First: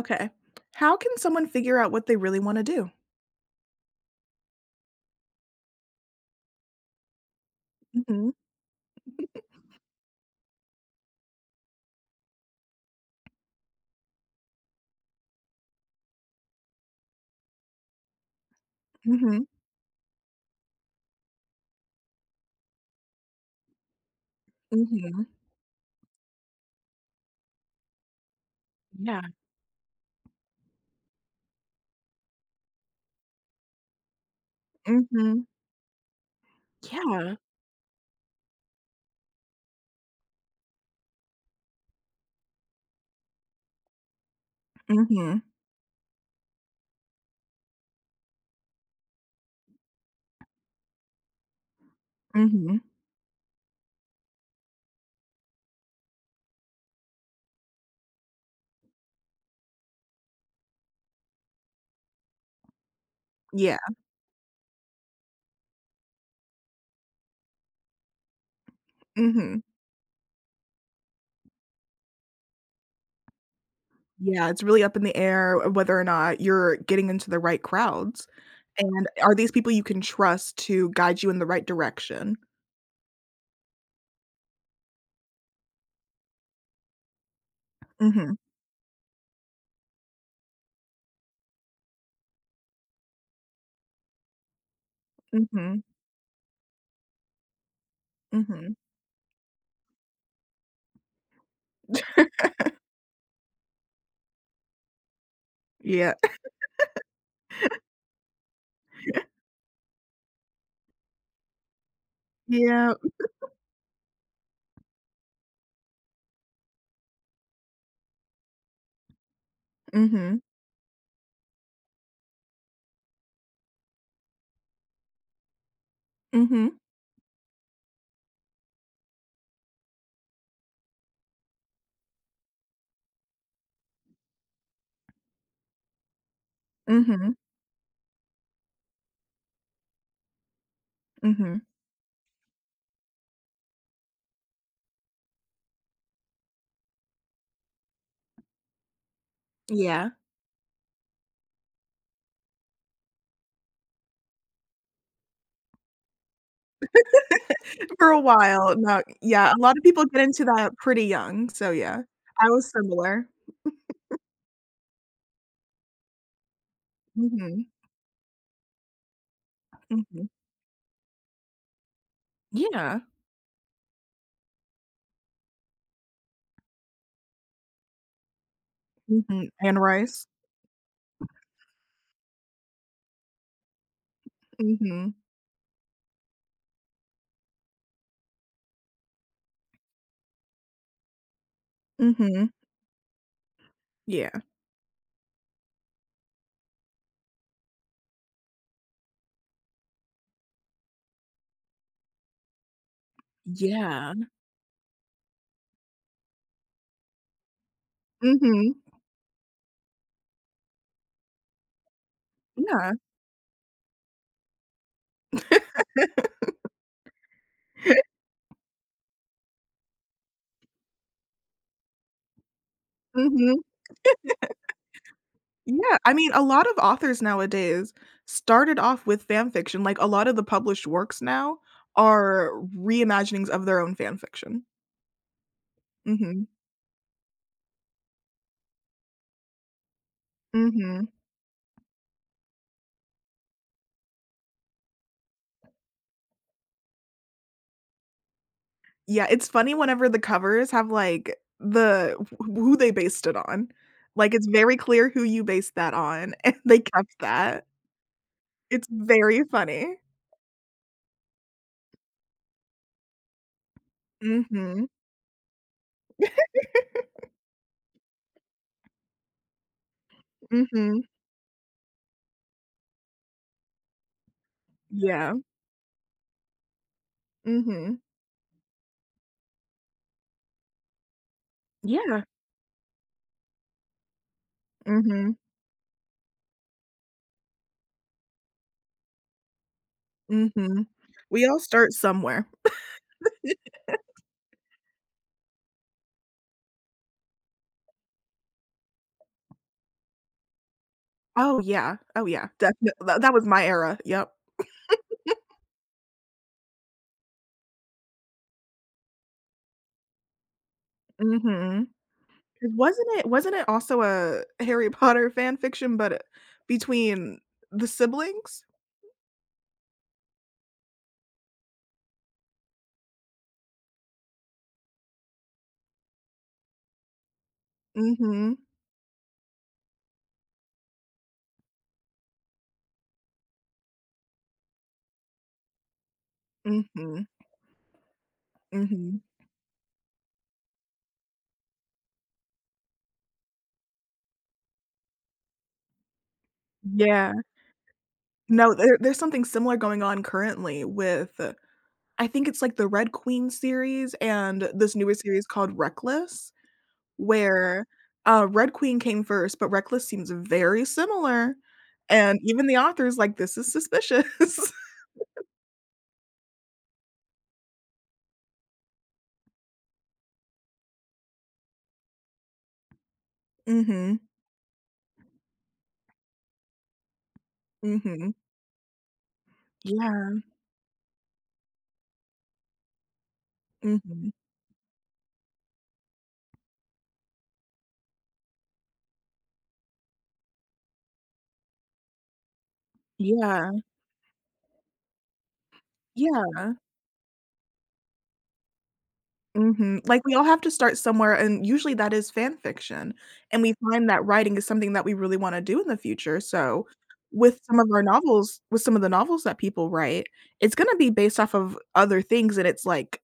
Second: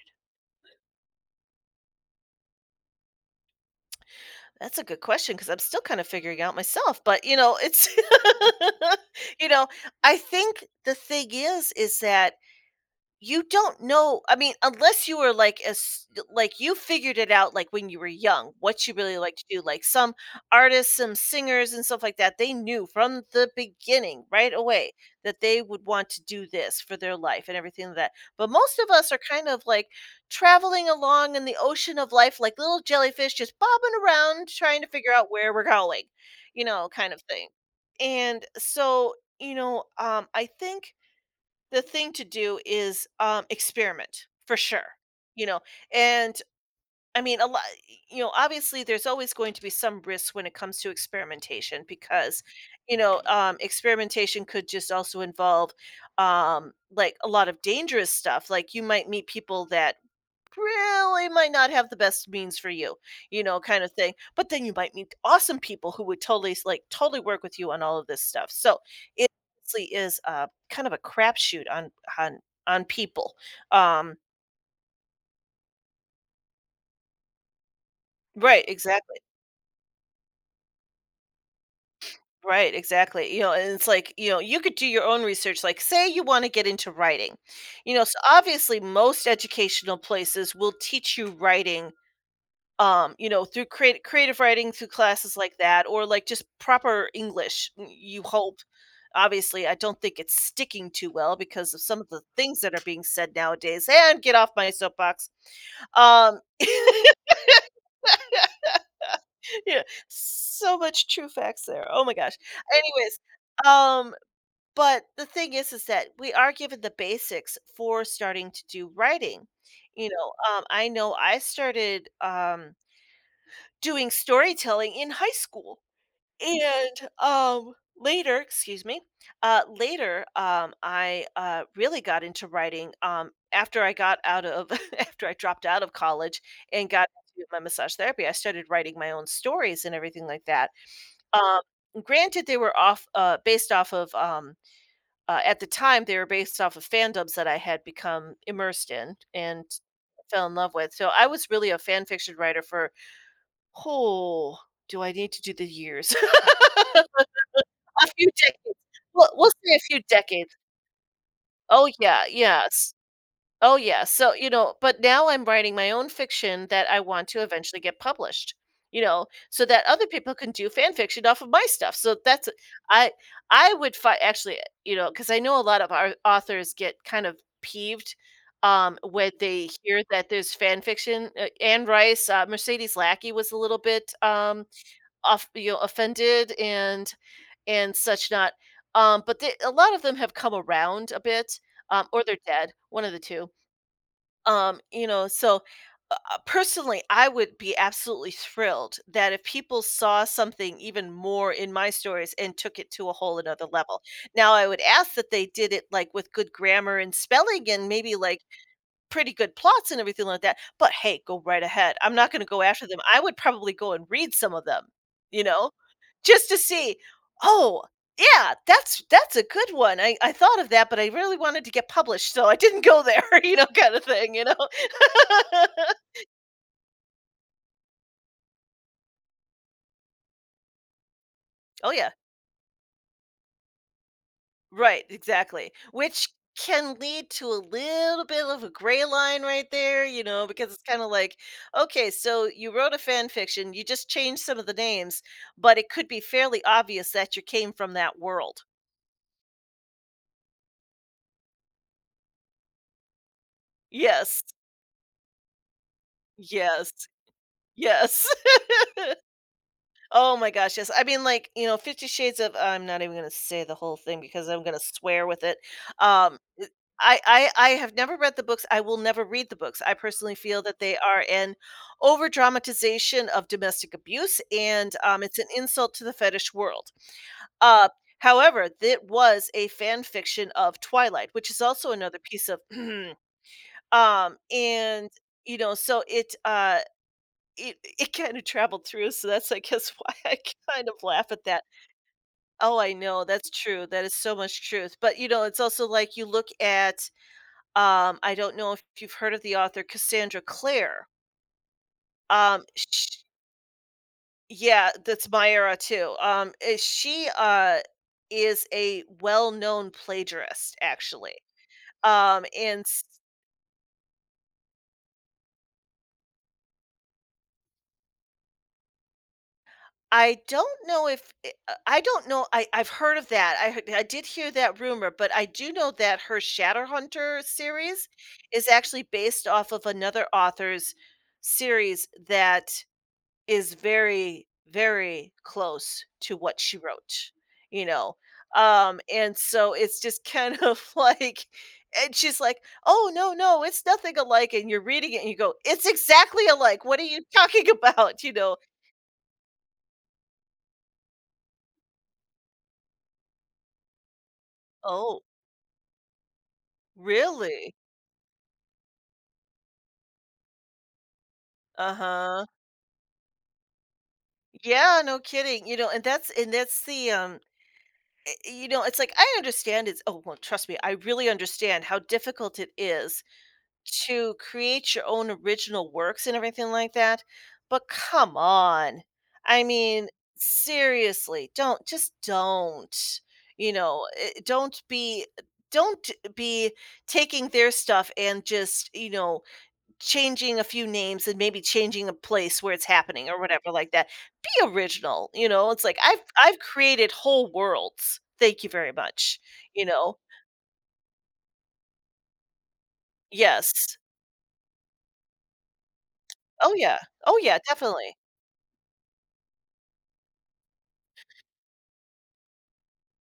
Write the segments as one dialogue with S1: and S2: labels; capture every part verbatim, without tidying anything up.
S1: Okay. How can someone figure out what they really wanna do?
S2: That's a good question because 'cause I'm still kinda figuring out myself, but, you know, it's
S1: Mhm,
S2: you know, I think the thing is, is that you don't know, I mean, unless you were, like, as like, you figured it out, like, when you were young, what you really like to
S1: mhm,
S2: do, like, some artists, some singers, and stuff like that, they knew from the beginning, right away,
S1: mhm.
S2: that they would want to do this for their life and everything like that, but most of us are
S1: Yeah,
S2: kind of, like, traveling along in the ocean of life like little jellyfish just bobbing around trying to figure out
S1: mhm,
S2: where we're going, you know, kind of
S1: yeah,
S2: thing, and so, you know, um, I think the thing to do is, um, experiment for sure,
S1: mhm,
S2: you know, and I mean, a lot, you know, obviously there's always going to be some risk when it comes to experimentation because,
S1: mhm,
S2: you know, um, experimentation could just also involve, um, like a lot of dangerous stuff. Like you might meet people that really might not have the best means for you, you know,
S1: yeah,
S2: kind of thing. But then you might meet awesome people who would totally s- like totally work with you on all of this stuff. So it
S1: mhm.
S2: honestly is uh, kind of a crapshoot on on on people. Um,
S1: Yeah, it's really up in the air uh, whether or not you're getting into the right crowds,
S2: right,
S1: and
S2: exactly.
S1: are these people you can trust to guide you in the right direction?
S2: Right, exactly. You know, and it's like, you know, you could do your own research. Like, say you want to get into writing, you know, so
S1: Mhm,
S2: obviously most educational places will teach you writing, um you know, through creative creative writing, through classes like
S1: mhm,
S2: that, or like just proper English, n- you hope.
S1: mhm,
S2: Obviously I don't think it's sticking too well because of some of the things that are being said nowadays, and get off my soapbox.
S1: yeah,
S2: um yeah, so much true facts there, oh my gosh.
S1: yeah,
S2: Anyways, um but the thing is is that we are given the basics for starting to do writing, you
S1: mhm,
S2: know. um I know I started um doing storytelling in high school.
S1: mhm,
S2: And um later, excuse me, uh later, um I uh really got into writing um after I got out of after I dropped out of college and got
S1: mhm,
S2: into my massage therapy, I started writing my own stories and everything like that. Um
S1: mhm,
S2: Granted, they were off, uh based off of, um uh, at the time, they were based off of fandoms that I had become immersed in and
S1: yeah.
S2: fell in love with. So I was really a fan fiction writer for, oh, do I need to do the years? A
S1: For a
S2: few decades.
S1: while, no,
S2: Well, we'll
S1: yeah, a
S2: say
S1: lot
S2: a
S1: of
S2: few
S1: people get into
S2: decades.
S1: that pretty young, so
S2: Oh,
S1: yeah.
S2: yeah,
S1: I was
S2: yes.
S1: similar.
S2: Oh, yeah, so, you know, but now I'm writing my own fiction that I want to
S1: Mhm,
S2: eventually get published, you know, so that other
S1: mhm.
S2: people can do fan fiction off of my stuff, so that's
S1: Yeah.
S2: I I would find actually, you know, because I know a lot of our authors get kind of peeved, um, when
S1: Mhm,
S2: they
S1: and
S2: hear
S1: rice.
S2: that there's fan fiction. uh, Anne Rice, uh, Mercedes Lackey was a little bit, um
S1: Mhm,
S2: off, you know, offended and and such, not, um but they, a lot of them have come around a bit, um or they're
S1: mhm.
S2: dead, one of the two.
S1: Yeah.
S2: Um you know, so, uh, uh, personally I would be absolutely thrilled that if people saw something even more in my stories and took it to a whole another level.
S1: Yeah.
S2: Now I would ask that they did it like with good grammar and spelling and maybe like
S1: Mhm.
S2: pretty good plots and everything like that, but hey, go right ahead. I'm not gonna go after
S1: Yeah.
S2: them. I would probably go and read some of them, you know, just to see, "Oh, yeah, that's that's a good one. I I thought of that, but I really wanted to get published, so I didn't go there," you
S1: Mhm.
S2: know, kinda thing, you know?
S1: Yeah, I mean, a lot of authors nowadays started off with fan fiction, like, a lot of the published works now
S2: Oh, yeah.
S1: are reimaginings of their own fan fiction.
S2: Right, exactly. Which
S1: Mhm.
S2: can lead to a little bit of a gray line right there, you know, because it's kind
S1: Mhm.
S2: of like, okay, so you wrote a fan fiction, you just changed some of the names, but it could be fairly obvious that you came from that world.
S1: Yeah, it's funny whenever the covers have, like, the wh who they based it on. Like,
S2: Yes,
S1: it's very clear who you based that on, and they
S2: yes,
S1: kept that.
S2: yes.
S1: It's very funny.
S2: Oh my gosh, yes. I mean, like, you know, Fifty Shades of, I'm not even gonna say the whole thing because I'm gonna
S1: Mhm.
S2: swear with it. Um, it I I I have never read the books. I will never read the books. I personally feel that they
S1: Mhm.
S2: are an over dramatization of domestic abuse, and, um,
S1: Yeah.
S2: it's an insult to the fetish world. Uh,
S1: Mhm.
S2: However, it was a fan fiction of Twilight, which is also another
S1: Yeah.
S2: piece of um, and,
S1: Mhm.
S2: you know, so it, uh it it kinda traveled through, so that's, I guess, why I
S1: Mhm.
S2: kind of laugh at
S1: We all
S2: that.
S1: start somewhere.
S2: Oh, I know, that's true, that is so much truth, but, you know, it's also like you look at, um, I don't know if you've heard of the author Cassandra Clare,
S1: Oh, yeah. Oh, yeah.
S2: um,
S1: Definitely.
S2: sh
S1: That was my era. Yep.
S2: yeah, that's my era too, um, eh, she, uh, is a well-known plagiarist, actually,
S1: Hmm.
S2: um,
S1: 'Cause
S2: and
S1: wasn't it wasn't it also a Harry Potter fan fiction, but, uh, between the siblings?
S2: I don't know if i uh, I don't know, I I've heard of that, I heard I did hear that rumor, but I do know that her Shatterhunter series
S1: Mhm.
S2: is actually based off of another author's series that is very, very close to what she
S1: Mhm.
S2: wrote, you know? Um,
S1: Mhm.
S2: and so it's just kind of like, and she's like, "Oh, no, no, it's nothing alike," and you're reading it and you go, "It's exactly alike, what are you
S1: Yeah.
S2: talking about?" You know?
S1: No, there there's something similar going on currently with uh, I think it's, like, the Red Queen series and this newer
S2: "Oh,
S1: series called Reckless,
S2: really?"
S1: where, uh, Red Queen came first, but Reckless seems very similar, and
S2: Uh-huh.
S1: even the author's like, "This is suspicious."
S2: Yeah, no kidding, you know, and that's and that's the, um, eh, you know, it's like I understand it's, oh, well, trust me, I really understand how difficult it is
S1: Mhm.
S2: to create your own original works and everything like that, but
S1: Mhm.
S2: come on. I mean,
S1: Yeah.
S2: seriously, don't just don't, you know,
S1: Mhm.
S2: eh, don't be don't be taking their stuff and just, you know, changing a few names and maybe changing a place where it's happening or whatever
S1: Yeah.
S2: like that. Be original, you know? It's like I've I've
S1: Yeah.
S2: created whole worlds. Thank you very much, you
S1: Mhm,
S2: know?
S1: like, we all have to start somewhere, and usually that is fan fiction, and we
S2: Yes.
S1: find that writing is something that we really wanna do in the future,
S2: Oh,
S1: so
S2: yeah. Oh, yeah,
S1: with some of our
S2: definitely.
S1: novels with some of the novels that people write, it's gonna be based off of other things, and it's like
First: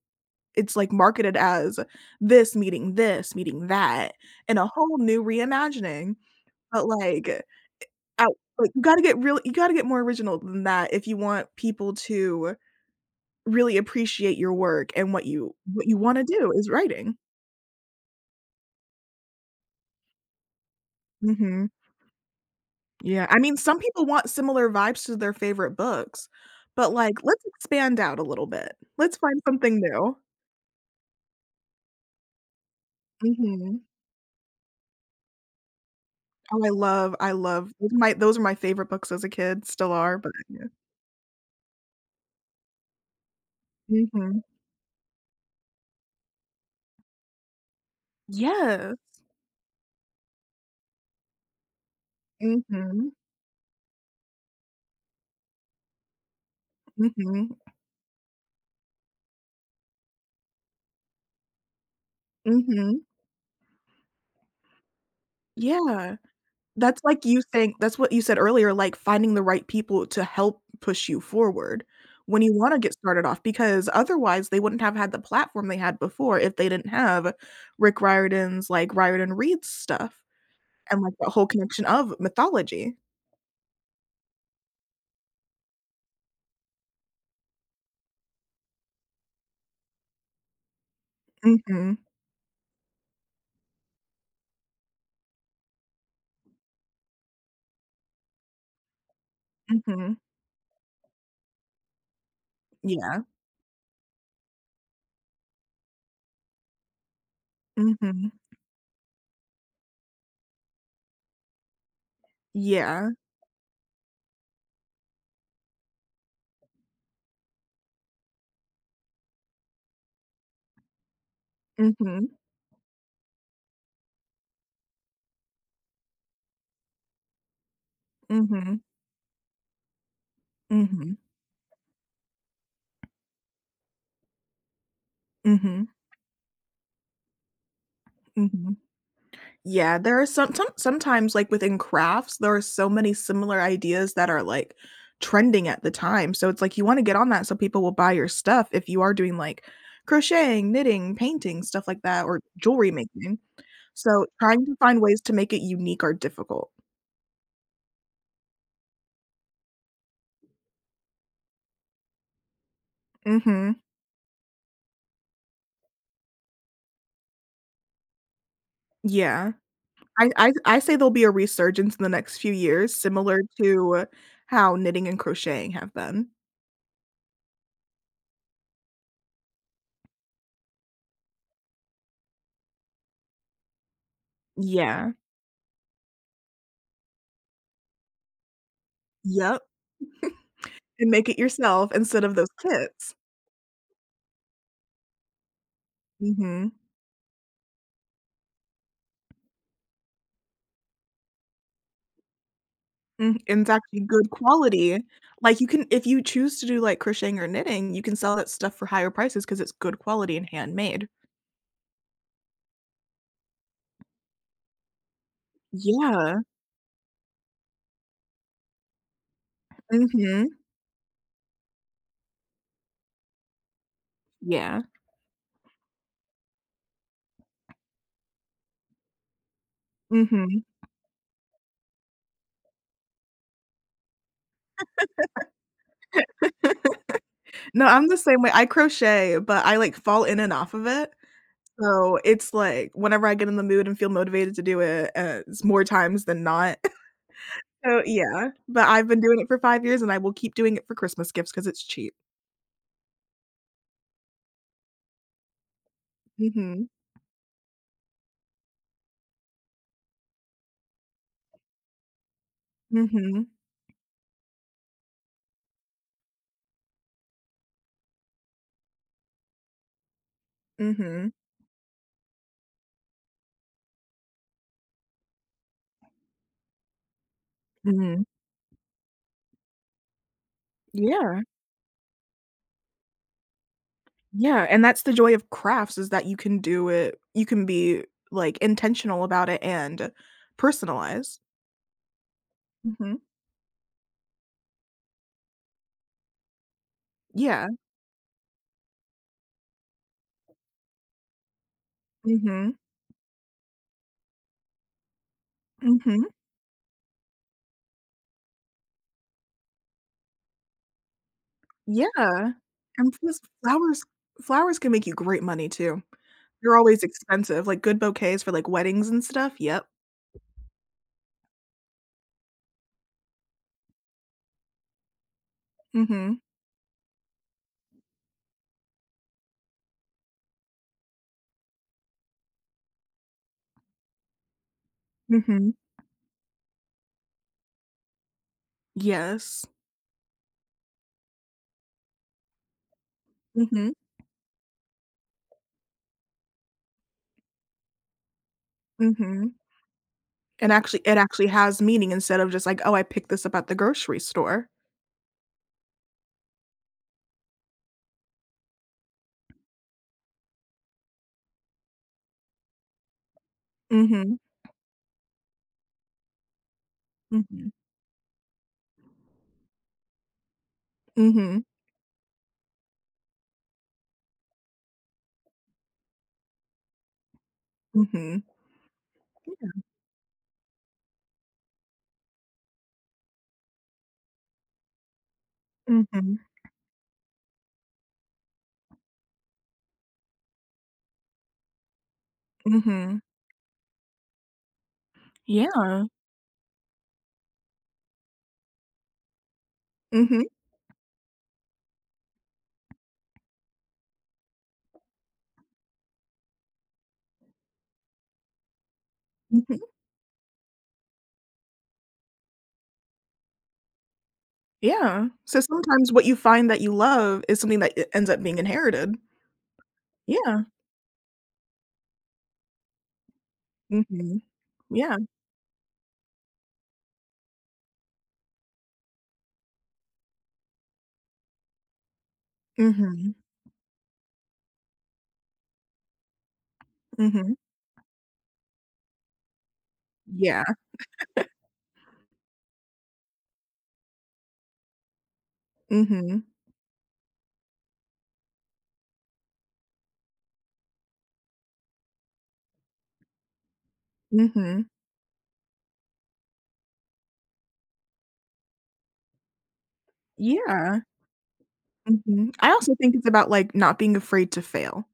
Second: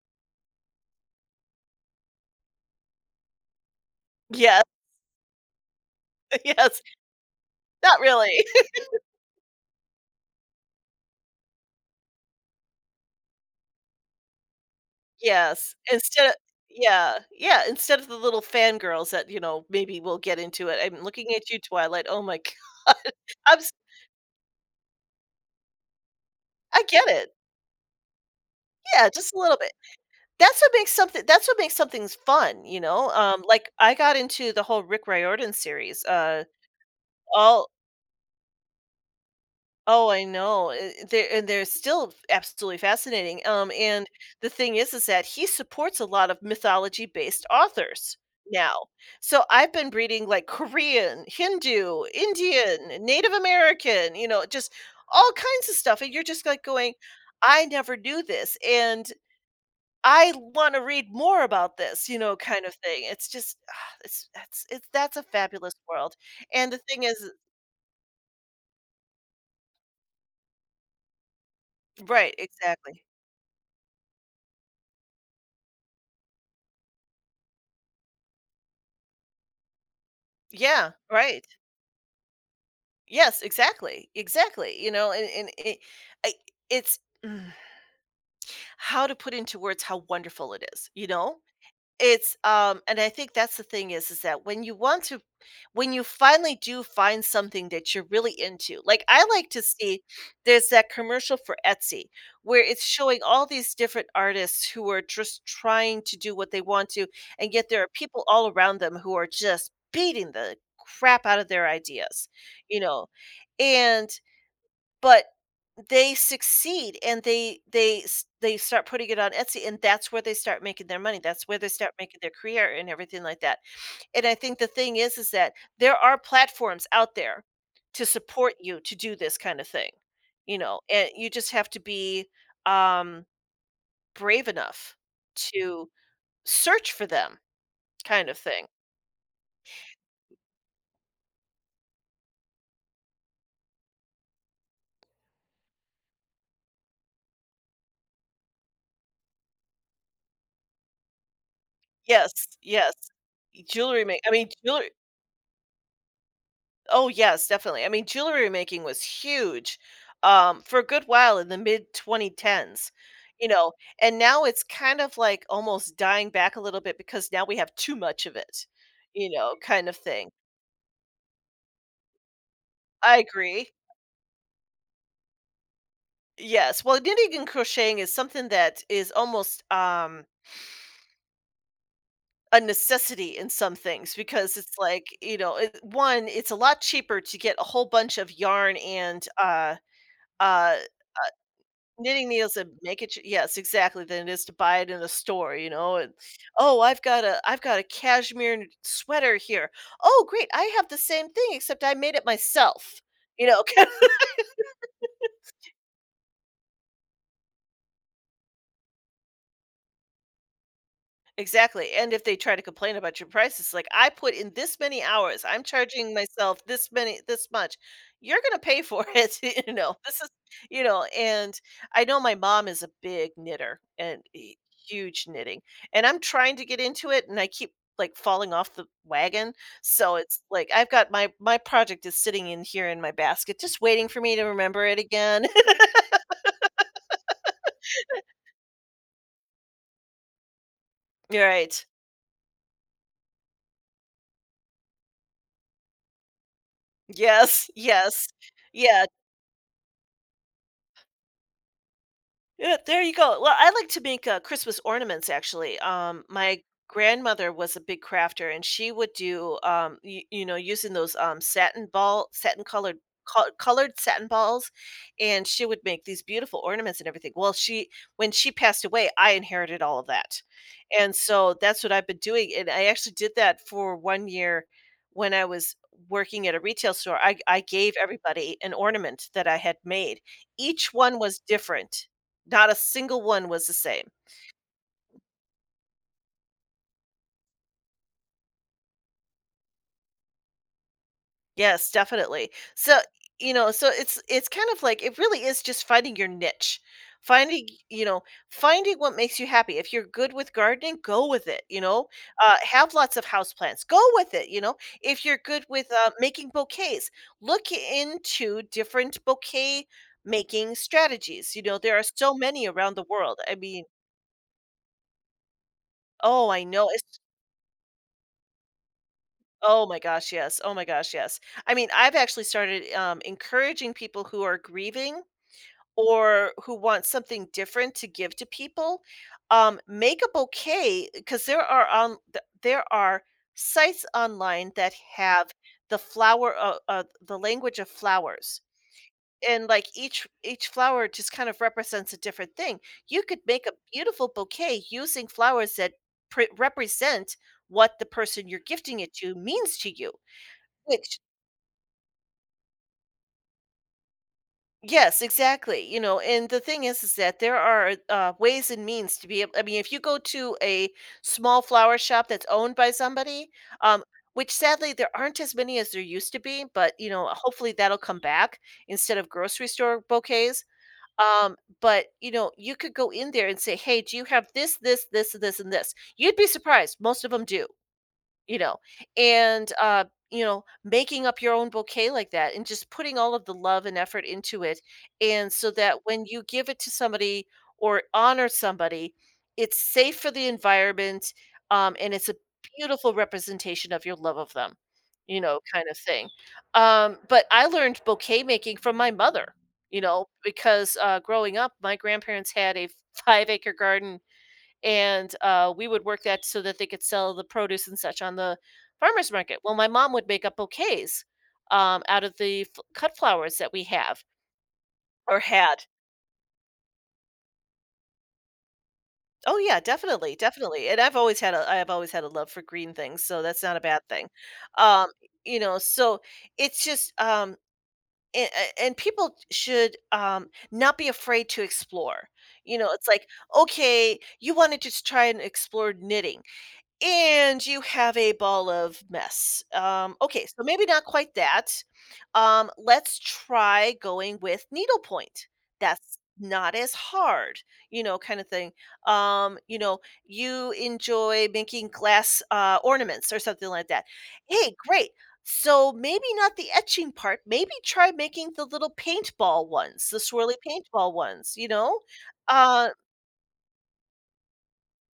S1: it's like marketed as this meeting this, meeting that, and
S2: Yes,
S1: a whole new reimagining,
S2: yes.
S1: but, like,
S2: Not
S1: out
S2: really.
S1: like, you gotta get real you gotta get more original than that if you want people to really appreciate your work and what you
S2: Yes.
S1: what you wanna
S2: Instead of
S1: do is writing.
S2: Yeah, yeah, instead of the little fangirls that, you know, maybe we'll get into it. I'm looking at you,
S1: Mhm.
S2: Twilight. Oh my god.
S1: Yeah, I mean,
S2: I'm s
S1: some people want similar vibes to their favorite books,
S2: I
S1: but,
S2: get
S1: like,
S2: it.
S1: let's expand out a little bit.
S2: Yeah,
S1: Let's
S2: just a
S1: find
S2: little bit.
S1: something new.
S2: That's what makes something that's what makes something's fun, you know? Um, like,
S1: Mhm.
S2: I got into the whole Rick Riordan series, uh,
S1: Oh, I love I
S2: all
S1: love those are my those are my favorite books as a kid, still
S2: oh,
S1: are,
S2: I
S1: but yeah.
S2: know, eh, they, and they're still absolutely fascinating, um, and
S1: Mhm.
S2: the thing is is that he supports a lot of mythology-based authors now.
S1: Yes.
S2: So, I've been reading, like, Korean, Hindu, Indian,
S1: Mhm.
S2: Native American, you know, just all kinds of stuff, and you're just, like, going,
S1: Mhm.
S2: "I never knew this," and I want to read more about this, you know, kind of
S1: Mhm.
S2: thing. It's just, ah, it's that's it's that's a fabulous world.
S1: Yeah.
S2: And the
S1: That's
S2: thing
S1: like
S2: is,
S1: you saying that's what you said earlier, like, finding the right people to help push you forward
S2: right,
S1: when you wanna get
S2: exactly.
S1: started off, because otherwise, they wouldn't have had the platform they had before if they didn't have Rick Riordan's, like, Riordan Read stuff
S2: Yeah,
S1: and, like, the
S2: right.
S1: whole connection of mythology.
S2: Yes, exactly, exactly. You know, and and it, I, it's mm, how to put into words how wonderful it is. You know,
S1: Mhm,
S2: it's, um, and I think that's the thing is is that when you want to when you finally do find something that you're really into, like, I like to see
S1: mhm,
S2: there's that commercial for Etsy where it's showing
S1: yeah,
S2: all these different artists who are just trying to do what they want to, and yet there are people
S1: mhm,
S2: all around them who are just beating the crap out of their ideas, you know?
S1: yeah,
S2: And but they succeed, and they they s- they start putting it on Etsy, and that's where they start making their money. That's where they start making
S1: mhm,
S2: their career and everything like that. And I think the thing is is that there are platforms out there to support you
S1: mhm,
S2: to do this kind of thing. You know, and
S1: mhm,
S2: you just have to be, um brave enough
S1: mhm,
S2: to search for them, kind of thing.
S1: mhm. Yeah, there are some some sometimes, like, within crafts, there are so many similar ideas that are, like, trending at the time, so it's like you wanna get on that so people will buy your stuff if you are doing, like, crocheting, knitting, painting, stuff like that,
S2: Yes,
S1: or jewelry
S2: yes.
S1: making.
S2: Jewelry make
S1: So,
S2: I mean
S1: trying to
S2: jewelry
S1: find ways to make it unique are difficult.
S2: Oh, yes, definitely. I mean, jewelry making was huge, um, for a good while in the mid twenty tens, you know,
S1: Mhm.
S2: and now it's kind of like almost dying back a little bit because now we have too much of it, you
S1: Yeah.
S2: know, kind of
S1: I
S2: thing.
S1: I I say there'll be a resurgence in the next few years
S2: I
S1: similar
S2: agree.
S1: to how knitting and crocheting have been.
S2: Yes. Well, knitting and crocheting is something that is almost, um a necessity in some things because it's like,
S1: Yeah.
S2: you know, it, one, it's a lot cheaper to get a whole bunch of yarn and
S1: Yep.
S2: uh uh
S1: And make it yourself instead
S2: Knitting
S1: of those
S2: needles that make it
S1: kits.
S2: ch yes, exactly, than it is to buy it in a store, you know, and,
S1: Mhm.
S2: "Oh, I've got a I've got a cashmere n sweater here. Oh, great, I have the same thing except I made it myself."
S1: Mm,
S2: You
S1: and
S2: know?
S1: it's actually good quality. Like, you can if you choose to do, like, crocheting or knitting, you can sell that stuff for higher prices because it's good quality and handmade.
S2: Exactly, and if they try to complain about your prices, like, "I put in this many hours, I'm charging
S1: Yeah.
S2: myself this many this much, you're gonna pay for it," you know, this is
S1: Mhm.
S2: you know, and I know my mom is a big knitter and e
S1: Yeah.
S2: huge knitting, and I'm trying to get into it, and I keep, like, falling off the wagon, so it's
S1: Mhm.
S2: like, I've got my my project is sitting in here in my basket, just waiting for me to remember it again.
S1: No, I'm the same way. I crochet, but I, like, fall in and off of it.
S2: You're right.
S1: So, it's like, whenever I get in the mood and feel motivated to do it, uh, it's more times than not.
S2: Yes,
S1: So,
S2: yes,
S1: yeah. But
S2: yes.
S1: I've been doing it for five years, and I will keep doing it for Christmas gifts because it's cheap.
S2: Yeah, there you go. Well, I like to make, uh, Christmas ornaments actually. Um, my
S1: Mhm.
S2: grandmother was a big crafter and she would do, um, you you know, using those, um, satin ball satin colored col
S1: Mhm.
S2: colored satin balls, and she would make these beautiful ornaments and everything. Well, she When she passed away, I inherited all of that, and
S1: Mhm.
S2: so that's what I've been doing, and I actually did that for one year when I was working at a retail store. I I gave
S1: Mhm.
S2: everybody an ornament that I had made. Each one was
S1: Yeah.
S2: different. Not a single one was the same.
S1: Yeah, and that's the joy of crafts is that you can do it you can be, like, intentional about it and personalize.
S2: Yes, definitely. So,
S1: Mhm.
S2: you know, so it's it's kind of like it really is just finding your niche. Finding,
S1: Yeah.
S2: you know, finding what makes you happy. If you're good with gardening, go with it, you know. Uh,
S1: Mhm.
S2: have lots of houseplants. Go with it, you know. If you're good with uh,
S1: Mhm.
S2: making bouquets, look into different bouquet making strategies. You know, there are so
S1: Yeah.
S2: many around the
S1: And
S2: world.
S1: plus
S2: I mean,
S1: flowers flowers can make you great money too.
S2: oh, I
S1: They're
S2: know.
S1: always expensive, like, good bouquets for, like, weddings and stuff,
S2: Oh
S1: yep.
S2: my gosh, yes. Oh my gosh, yes. I mean, I've actually started um, encouraging people who are grieving
S1: Mhm.
S2: or who want something different to give to people. Um, make a bouquet because there are on th- there are sites online that have
S1: Mhm.
S2: the flower uh, uh, the language of flowers,
S1: Yes.
S2: and like each each flower just kind of represents a different thing. You could make a
S1: Mhm.
S2: beautiful bouquet using flowers that pre- represent what the person you're gifting it to
S1: Mhm.
S2: means to you,
S1: And actually it
S2: which
S1: actually has meaning instead of just like, "Oh, I picked this up at the grocery store."
S2: yes, exactly, you know, and the thing is is that there are, uh, ways and means to be ab I mean, if you go to a small flower shop that's owned by somebody, um,
S1: Mhm.
S2: which sadly there aren't as many as there used to be, but, you know,
S1: Mhm.
S2: hopefully that'll come back instead of grocery store bouquets, um,
S1: Mhm.
S2: but, you know, you could go in there and say, "Hey, do you have this, this, this, this, and this?" You'd be surprised, most of them do.
S1: Mhm.
S2: You know,
S1: Yeah.
S2: and uh you know, making up your own bouquet like that and just putting all of the love and effort into it, and so that when
S1: Mhm.
S2: you give it to somebody or honor somebody, it's safe for the environment, um and it's a beautiful
S1: Mhm.
S2: representation of your love of them, you know, kind of
S1: Yeah.
S2: thing. Um but I learned bouquet making from my mother, you know,
S1: Mhm.
S2: because uh growing up my grandparents had a five acre garden, and uh, we would work that so that they could sell the produce and such on the farmers market. Well,
S1: Mhm.
S2: my mom would make up bouquets, um, out of the f- cut flowers that we have
S1: Yeah.
S2: or
S1: So
S2: had.
S1: sometimes what you find that you love is something that e ends up being inherited.
S2: Oh yeah, definitely,
S1: Yeah.
S2: definitely. And I've always had a I've always had a love for green things, so that's not a bad thing.
S1: Mhm.
S2: Um,
S1: Yeah.
S2: you know, so it's just um and, and people should um not be afraid to explore. You know, it's like,
S1: Mhm.
S2: okay, you wanted to s- try and explore knitting
S1: Mhm.
S2: and you have a ball of mess. Um, okay, so
S1: Yeah.
S2: maybe not quite that. Um, let's try going with needlepoint. That's
S1: Mhm.
S2: not as hard, you know, kind of thing. Um, you know, you enjoy making glass uh, ornaments or something like that. Hey,
S1: Mhm.
S2: great. So maybe not the etching part. Maybe try making the little paintball ones, the swirly
S1: Yeah.
S2: paintball ones. You know,
S1: Mhm. I
S2: uh,
S1: also think it's about, like, not being afraid to fail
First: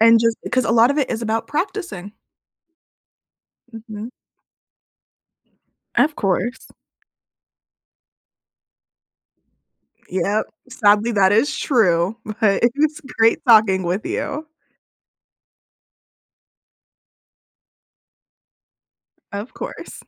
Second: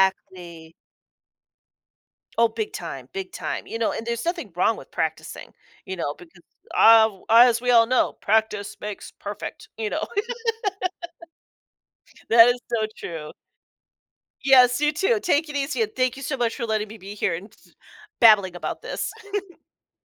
S1: and just because a lot of it is about practicing.
S2: Oh, big time, big time, you know, and
S1: Mhm.
S2: there's nothing wrong with practicing, you know,
S1: Of
S2: because,
S1: course.
S2: uh, as we all know, practice makes perfect, you know.
S1: Yep. Sadly, that is true, but
S2: That is
S1: it
S2: so
S1: was
S2: true.
S1: great talking with you.
S2: Yes, you too. Take it easy, and thank you so much for letting me be here and babbling about this.
S1: Of course.